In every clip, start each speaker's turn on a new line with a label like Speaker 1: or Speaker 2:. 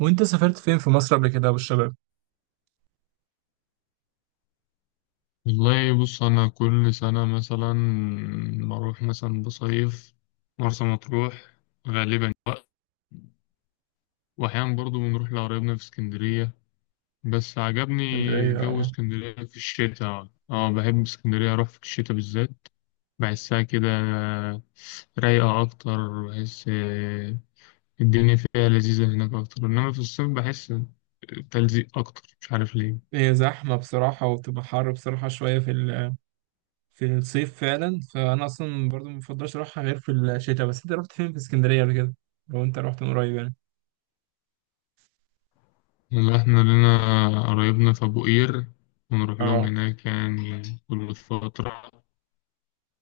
Speaker 1: وانت سافرت فين في مصر قبل كده والشباب؟
Speaker 2: والله، بص، أنا كل سنة مثلا بروح مثلا بصيف مرسى مطروح غالبا. وأحيانا برضو بنروح لقرايبنا في اسكندرية، بس عجبني
Speaker 1: اسكندرية
Speaker 2: جو
Speaker 1: اه،
Speaker 2: اسكندرية في الشتاء. اه بحب اسكندرية أروح في الشتاء بالذات. بحسها كده رايقة أكتر. بحس الدنيا فيها لذيذة هناك أكتر، إنما في الصيف بحس تلزيق أكتر، مش عارف ليه.
Speaker 1: هي زحمة بصراحة وبتبقى حر بصراحة شوية في الصيف فعلا، فأنا أصلا برضو مبفضلش أروحها غير في الشتاء. بس أنت رحت فين في اسكندرية قبل كده؟ لو أنت رحت من قريب يعني.
Speaker 2: إن إحنا لنا قرايبنا في أبو قير، ونروح لهم
Speaker 1: اه
Speaker 2: هناك يعني كل فترة.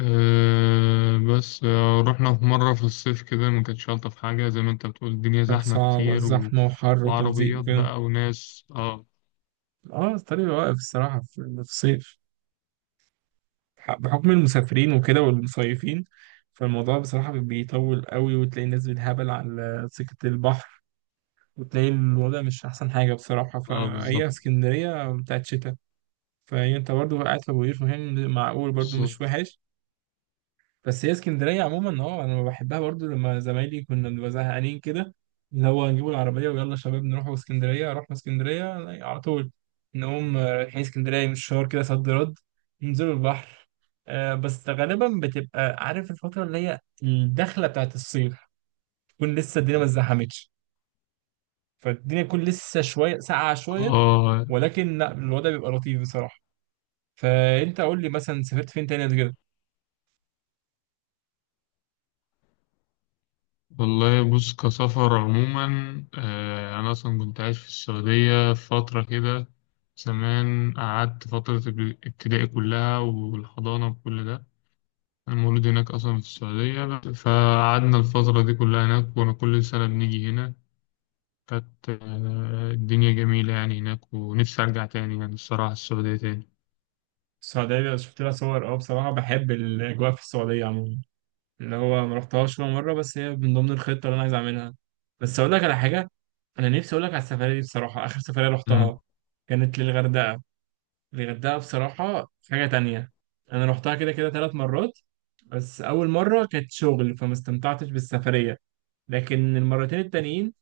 Speaker 2: أه. بس رحنا في مرة في الصيف كده، ما كانتش ألطف حاجة، زي ما أنت بتقول الدنيا
Speaker 1: كانت
Speaker 2: زحمة
Speaker 1: صعبة،
Speaker 2: كتير
Speaker 1: زحمة وحر وتلزيق
Speaker 2: وعربيات
Speaker 1: وكده.
Speaker 2: بقى وناس. اه.
Speaker 1: اه الطريق واقف الصراحة في الصيف، بحكم المسافرين وكده والمصيفين. فالموضوع بصراحة بيطول قوي، وتلاقي الناس بالهبل على سكة البحر، وتلاقي الوضع مش أحسن حاجة بصراحة،
Speaker 2: اه، بالظبط.
Speaker 1: فهي اسكندرية بتاعت شتاء. فهي أنت برضو قاعد في أبو قير، فاهم معقول برضو مش
Speaker 2: بالظبط.
Speaker 1: وحش. بس هي اسكندرية عموما اه أنا بحبها برضو، لما زمايلي كنا بنبقى زهقانين كده، اللي هو نجيبوا العربية ويلا شباب نروحوا اسكندرية، رحنا اسكندرية على طول. نقوم رايحين اسكندرية من الشهر كده صد رد، ننزلوا البحر. بس غالبا بتبقى عارف الفترة اللي هي الدخلة بتاعت الصيف، تكون لسه الدنيا ما اتزحمتش، فالدنيا تكون لسه شوية ساقعة شوية،
Speaker 2: اه.
Speaker 1: ولكن لا الوضع بيبقى لطيف بصراحة. فأنت قول لي مثلا سافرت فين تاني قبل كده؟
Speaker 2: والله، بص، كسفر عموما، أنا أصلا كنت عايش في السعودية فترة كده، زمان قعدت فترة ابتدائي كلها والحضانة وكل ده. أنا مولود هناك أصلا في السعودية، فقعدنا الفترة دي كلها هناك، كنا كل سنة بنيجي هنا. كانت الدنيا جميلة يعني هناك، ونفسي أرجع تاني يعني الصراحة السعودية تاني.
Speaker 1: السعودية شفت لها صور أه، بصراحة بحب الأجواء في السعودية عموما، اللي هو ما رحتهاش ولا مرة، بس هي من ضمن الخطة اللي أنا عايز أعملها. بس أقول لك على حاجة، أنا نفسي أقول لك على السفرية دي بصراحة، آخر سفرية
Speaker 2: امم.
Speaker 1: رحتها كانت للغردقة. الغردقة بصراحة حاجة تانية، أنا رحتها كده كده ثلاث مرات، بس أول مرة كانت شغل فما استمتعتش بالسفرية، لكن المرتين التانيين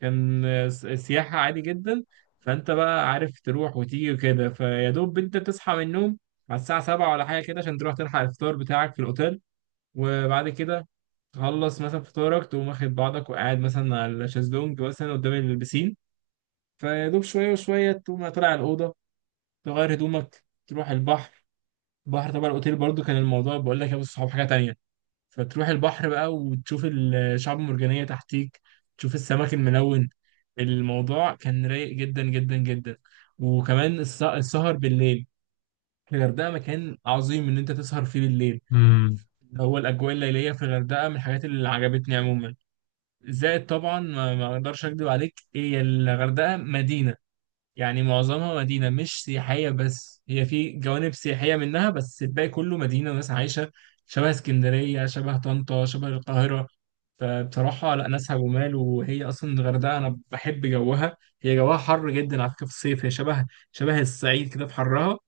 Speaker 1: كان سياحة عادي جدا. فأنت بقى عارف تروح وتيجي وكده، فيا دوب أنت تصحى من النوم على الساعة سبعة ولا حاجة كده عشان تروح تلحق الفطار بتاعك في الأوتيل، وبعد كده تخلص مثلا فطارك، تقوم واخد بعضك وقاعد مثلا على الشازلونج مثلا قدام البسين، فيا دوب شوية وشوية تقوم طالع الأوضة، تغير هدومك تروح البحر. البحر طبعا الأوتيل برضو كان الموضوع بقول لك يا أبو الصحاب حاجة تانية. فتروح البحر بقى وتشوف الشعاب المرجانية تحتيك، تشوف السمك الملون. الموضوع كان رايق جدا جدا جدا. وكمان السهر بالليل في الغردقة مكان عظيم إن أنت تسهر فيه بالليل.
Speaker 2: امم.
Speaker 1: هو الأجواء الليلية في الغردقة من الحاجات اللي عجبتني عموما. زائد طبعا ما أقدرش أكدب عليك، هي الغردقة مدينة، يعني معظمها مدينة مش سياحية، بس هي في جوانب سياحية منها، بس الباقي كله مدينة وناس عايشة، شبه اسكندرية شبه طنطا شبه القاهرة. فبصراحة لا ناسها جمال، وهي أصلا الغردقة أنا بحب جوها، هي جوها حر جدا على فكرة في الصيف، هي شبه الصعيد كده في حرها.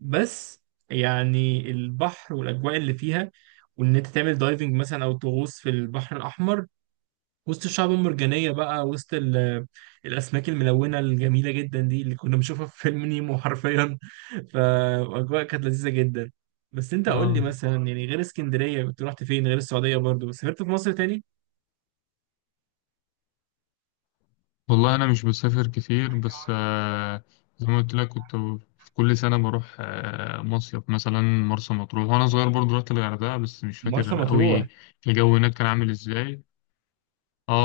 Speaker 1: بس يعني البحر والأجواء اللي فيها، وإن أنت تعمل دايفنج مثلا أو تغوص في البحر الأحمر وسط الشعب المرجانية بقى، وسط الأسماك الملونة الجميلة جدا دي اللي كنا بنشوفها في فيلم نيمو حرفيا. فأجواء كانت لذيذة جدا. بس أنت قول لي
Speaker 2: آه.
Speaker 1: مثلا، يعني غير اسكندرية كنت رحت فين، غير السعودية برضو سافرت في مصر تاني؟
Speaker 2: والله، أنا مش بسافر كتير، بس زي ما قلت لك كنت في كل سنة بروح مصيف مثلا مرسى مطروح. وأنا صغير برضه رحت الغردقة، بس مش
Speaker 1: مرسى
Speaker 2: فاكر
Speaker 1: مطروح،
Speaker 2: أوي الجو هناك كان عامل إزاي.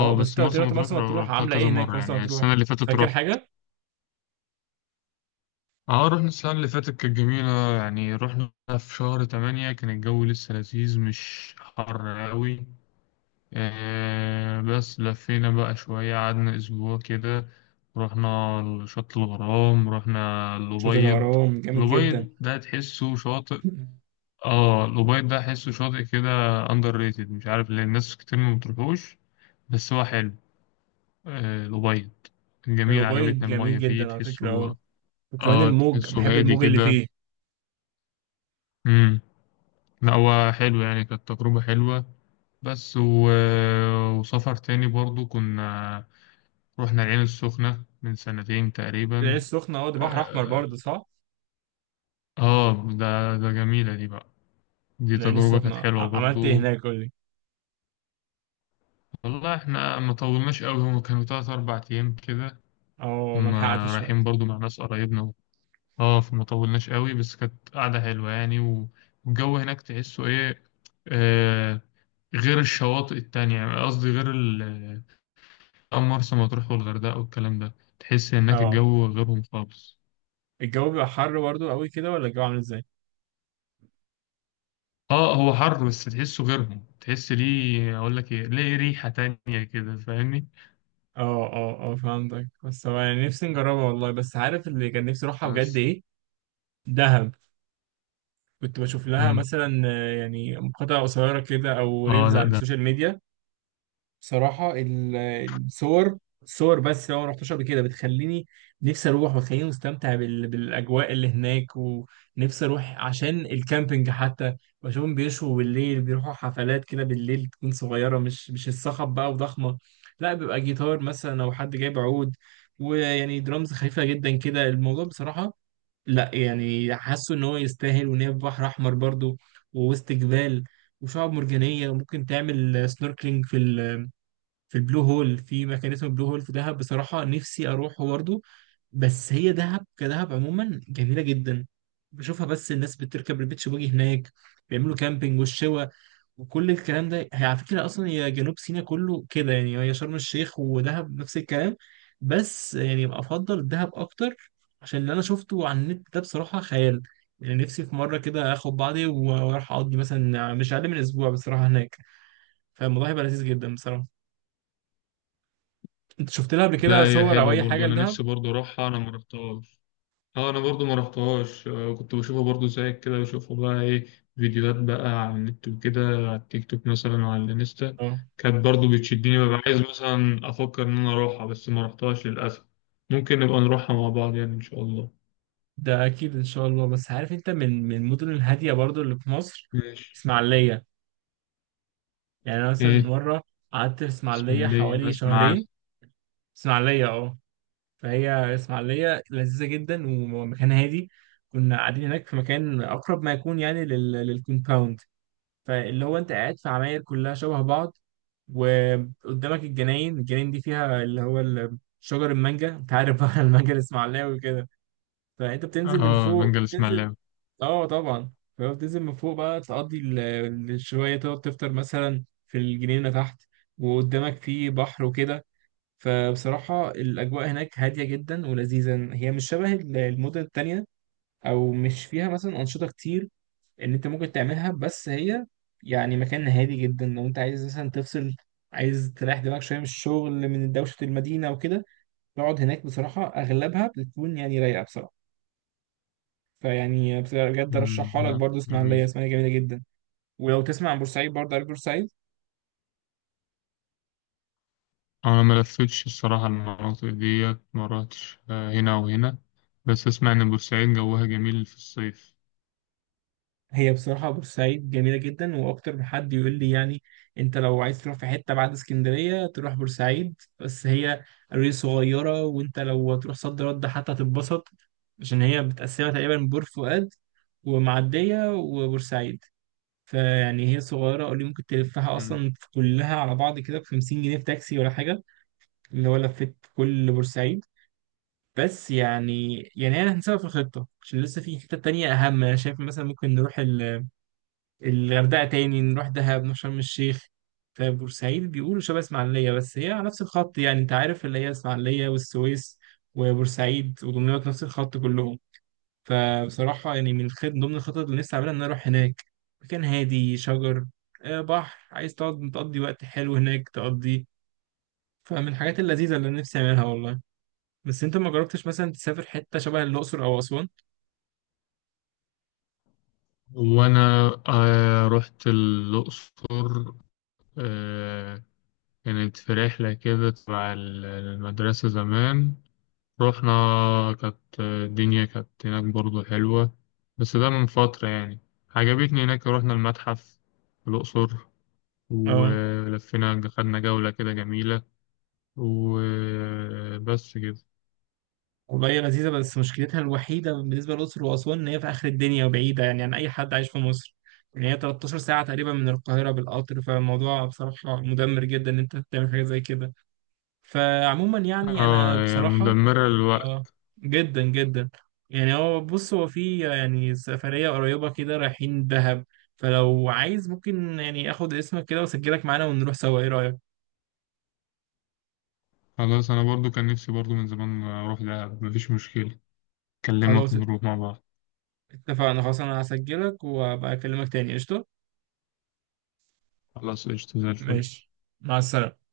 Speaker 1: أه بس
Speaker 2: بس
Speaker 1: أنت قلت لي
Speaker 2: مرسى
Speaker 1: رحت
Speaker 2: مطروح
Speaker 1: مرسى مطروح،
Speaker 2: روحتها
Speaker 1: عاملة إيه
Speaker 2: كذا
Speaker 1: هناك
Speaker 2: مرة
Speaker 1: مرسى
Speaker 2: يعني،
Speaker 1: مطروح،
Speaker 2: السنة اللي فاتت
Speaker 1: فاكر
Speaker 2: روحت.
Speaker 1: حاجة؟
Speaker 2: اه، رحنا السنة اللي فاتت، كانت جميلة يعني، رحنا في شهر تمانية كان الجو لسه لذيذ مش حر أوي. بس لفينا بقى شوية، قعدنا أسبوع كده. رحنا شط الغرام، رحنا
Speaker 1: شاطئ
Speaker 2: الأبيض.
Speaker 1: الغرام جامد جدا.
Speaker 2: الأبيض ده تحسه شاطئ. اه، الأبيض ده تحسه شاطئ كده أندر ريتد، مش عارف ليه الناس كتير ما بتروحوش، بس هو حلو. الأبيض كان جميل،
Speaker 1: الأبيض
Speaker 2: عجبتنا
Speaker 1: جميل
Speaker 2: المية فيه
Speaker 1: جدا على فكرة أه،
Speaker 2: تحسه.
Speaker 1: وكمان
Speaker 2: اه،
Speaker 1: الموج، بحب
Speaker 2: تحسه هادي
Speaker 1: الموج اللي
Speaker 2: كده.
Speaker 1: فيه.
Speaker 2: لا، هو حلو يعني، كانت تجربة حلوة. بس وسفر تاني برضو كنا رحنا العين السخنة من سنتين
Speaker 1: العين
Speaker 2: تقريبا.
Speaker 1: السخنة أه، ده بحر أحمر
Speaker 2: اه.
Speaker 1: برضه صح؟
Speaker 2: ده جميلة دي بقى. دي
Speaker 1: من العين
Speaker 2: تجربة كانت
Speaker 1: السخنة
Speaker 2: حلوة
Speaker 1: عملت ايه
Speaker 2: برضو.
Speaker 1: هناك، قول لي.
Speaker 2: والله احنا ما طولناش قوي، هم كانوا تلات أربع أيام كده.
Speaker 1: اه،
Speaker 2: كنا
Speaker 1: ملحقتش برضه.
Speaker 2: رايحين برضو مع ناس قرايبنا. اه، فما طولناش قوي بس كانت قعدة حلوة يعني. والجو هناك تحسه ايه، آه، غير الشواطئ التانية. يعني قصدي غير أو مرسى مطروح والغردقة والكلام ده، تحس هناك
Speaker 1: اه
Speaker 2: الجو غيرهم خالص.
Speaker 1: الجو بيبقى حر برضه قوي كده ولا الجو عامل ازاي؟
Speaker 2: اه، هو حر بس تحسه غيرهم، تحس ليه اقول لك ايه، ليه ريحة تانية كده، فاهمني؟
Speaker 1: اه اه اه فهمتك، بس هو يعني نفسي نجربها والله، بس عارف اللي كان نفسي اروحها بجد
Speaker 2: بس.
Speaker 1: ايه؟ دهب. كنت بشوف لها
Speaker 2: مم.
Speaker 1: مثلا يعني مقاطع قصيرة كده او
Speaker 2: اه.
Speaker 1: ريلز
Speaker 2: لا،
Speaker 1: على
Speaker 2: ده،
Speaker 1: السوشيال ميديا. بصراحة الصور، صور بس لو ما رحتش قبل كده بتخليني نفسي اروح، وتخليني مستمتع بالاجواء اللي هناك، ونفسي اروح عشان الكامبينج حتى. بشوفهم بيشوا بالليل، بيروحوا حفلات كده بالليل تكون صغيرة، مش الصخب بقى وضخمة، لا بيبقى جيتار مثلا او حد جايب عود، ويعني درامز خفيفة جدا كده الموضوع بصراحة. لا يعني حاسه ان هو يستاهل، وان هي في بحر احمر برضو، ووسط جبال وشعاب مرجانية، وممكن تعمل سنوركلينج في ال في البلو هول، في مكان اسمه بلو هول في دهب، بصراحة نفسي أروحه برضه. بس هي دهب كدهب عموما جميلة جدا، بشوفها بس الناس بتركب البيتش باجي هناك، بيعملوا كامبينج والشوا وكل الكلام ده. هي على فكرة أصلا هي جنوب سيناء كله كده، يعني هي شرم الشيخ ودهب نفس الكلام، بس يعني أفضل دهب أكتر عشان اللي أنا شفته على النت ده بصراحة خيال. يعني نفسي في مرة كده آخد بعضي وأروح أقضي مثلا مش أقل من أسبوع بصراحة هناك، فالموضوع هيبقى لذيذ جدا بصراحة. انت شفت لها قبل
Speaker 2: لا،
Speaker 1: كده
Speaker 2: هي
Speaker 1: صور او
Speaker 2: حلوة
Speaker 1: اي
Speaker 2: برضو،
Speaker 1: حاجه
Speaker 2: انا
Speaker 1: لدهب؟
Speaker 2: نفسي برضو اروحها، انا ما رحتهاش. اه، انا برضو ما رحتهاش. كنت بشوفها برضو زيك كده، بشوفها بقى ايه، فيديوهات بقى على النت وكده، على التيك توك مثلا وعلى الانستا.
Speaker 1: اه
Speaker 2: كانت برضو بتشدني، ببقى عايز مثلا افكر ان انا اروحها، بس ما رحتهاش للاسف. ممكن نبقى نروحها مع بعض يعني ان شاء الله.
Speaker 1: ده اكيد ان شاء الله. بس عارف انت من المدن الهاديه برضو اللي في مصر؟
Speaker 2: ماشي.
Speaker 1: اسماعيليه. يعني انا مثلا
Speaker 2: ايه.
Speaker 1: مره قعدت في اسماعيليه
Speaker 2: اسماعيلية،
Speaker 1: حوالي
Speaker 2: اسمع عارف.
Speaker 1: شهرين. اسماعيليه اه، فهي اسماعيليه لذيذه جدا ومكان هادي. كنا قاعدين هناك في مكان اقرب ما يكون يعني للكومباوند، فاللي هو انت قاعد في عماير كلها شبه بعض، وقدامك الجناين. الجناين دي فيها اللي هو شجر المانجا، انت عارف بقى، المانجا الاسماعيلاوي وكده. فانت بتنزل من
Speaker 2: اه،
Speaker 1: فوق
Speaker 2: بنجا
Speaker 1: بتنزل،
Speaker 2: الاسماعيلاوي.
Speaker 1: اه طبعا، فبتنزل من فوق بقى تقضي شويه، تقعد تفطر مثلا في الجنينه تحت، وقدامك في بحر وكده. فبصراحه الاجواء هناك هاديه جدا ولذيذه، هي مش شبه المدن التانية، او مش فيها مثلا انشطه كتير ان انت ممكن تعملها، بس هي يعني مكان هادي جدا لو انت عايز مثلا تفصل، عايز تريح دماغك شويه من الشغل من دوشه المدينه وكده، تقعد هناك بصراحه اغلبها بتكون يعني رايقه بصراحه. فيعني بجد
Speaker 2: أمم،
Speaker 1: ارشحها لك
Speaker 2: لا
Speaker 1: برضو، اسماعيليه
Speaker 2: جميل.
Speaker 1: اسماعيليه جميله جدا. ولو تسمع عن بورسعيد برضه، عارف بورسعيد؟
Speaker 2: انا ما لفتش الصراحة المناطق ديت، ما رحتش هنا وهنا، بس اسمع ان بورسعيد جوها جميل في الصيف.
Speaker 1: هي بصراحه بورسعيد جميله جدا، واكتر من حد يقول لي، يعني انت لو عايز تروح في حته بعد اسكندريه تروح بورسعيد. بس هي قرية صغيره، وانت لو تروح صد رد حتى هتتبسط، عشان هي متقسمه تقريبا بور فؤاد ومعديه وبورسعيد. فيعني هي صغيره قولي، ممكن تلفها
Speaker 2: أمم.
Speaker 1: اصلا كلها على بعض كده ب 50 جنيه في تاكسي ولا حاجه، اللي هو لفيت كل بورسعيد. بس يعني يعني انا هنسيبها في الخطه، عشان لسه في حته تانية اهم، انا شايف مثلا ممكن نروح الغردقه تاني، نروح دهب، نروح شرم الشيخ. فبورسعيد بيقولوا شبه اسماعيليه، بس هي على نفس الخط يعني انت عارف، اللي هي اسماعيليه والسويس وبورسعيد ودمياط نفس الخط كلهم. فبصراحه يعني من الخط ضمن الخطط اللي نفسي اعملها ان أنا اروح هناك. مكان هادي، شجر، بحر، عايز تقعد تقضي وقت حلو هناك تقضي. فمن الحاجات اللذيذه اللي أنا نفسي اعملها والله. بس انت ما جربتش مثلا تسافر حته شبه الاقصر او اسوان؟
Speaker 2: وانا رحت الاقصر، آه كانت في رحلة كده تبع المدرسة زمان. رحنا، كانت الدنيا كانت هناك برضو حلوة، بس ده من فترة يعني. عجبتني هناك، رحنا المتحف في الأقصر،
Speaker 1: اه
Speaker 2: ولفينا خدنا جولة كده جميلة، وبس كده.
Speaker 1: والله هي لذيذة، بس مشكلتها الوحيدة بالنسبة للأقصر وأسوان إن هي في آخر الدنيا وبعيدة يعني عن أي حد عايش في مصر. يعني هي 13 ساعة تقريبا من القاهرة بالقطر، فالموضوع بصراحة مدمر جدا إن أنت تعمل حاجة زي كده. فعموما يعني
Speaker 2: اه،
Speaker 1: أنا
Speaker 2: هي
Speaker 1: بصراحة،
Speaker 2: مدمرة
Speaker 1: اه،
Speaker 2: للوقت.
Speaker 1: جدا جدا. يعني هو بص هو في يعني سفرية قريبة كده رايحين دهب، فلو عايز ممكن يعني آخد اسمك كده وأسجلك معانا، ونروح سوا، إيه رأيك؟
Speaker 2: خلاص، أنا برضو كان نفسي برضو من زمان أروح دهب، مفيش مشكلة، أكلمك
Speaker 1: خلاص
Speaker 2: ونروح مع بعض.
Speaker 1: اتفقنا، خلاص أنا هسجلك وأبقى أكلمك تاني، قشطة؟
Speaker 2: خلاص، قشطة زي الفل.
Speaker 1: ماشي، مع السلامة.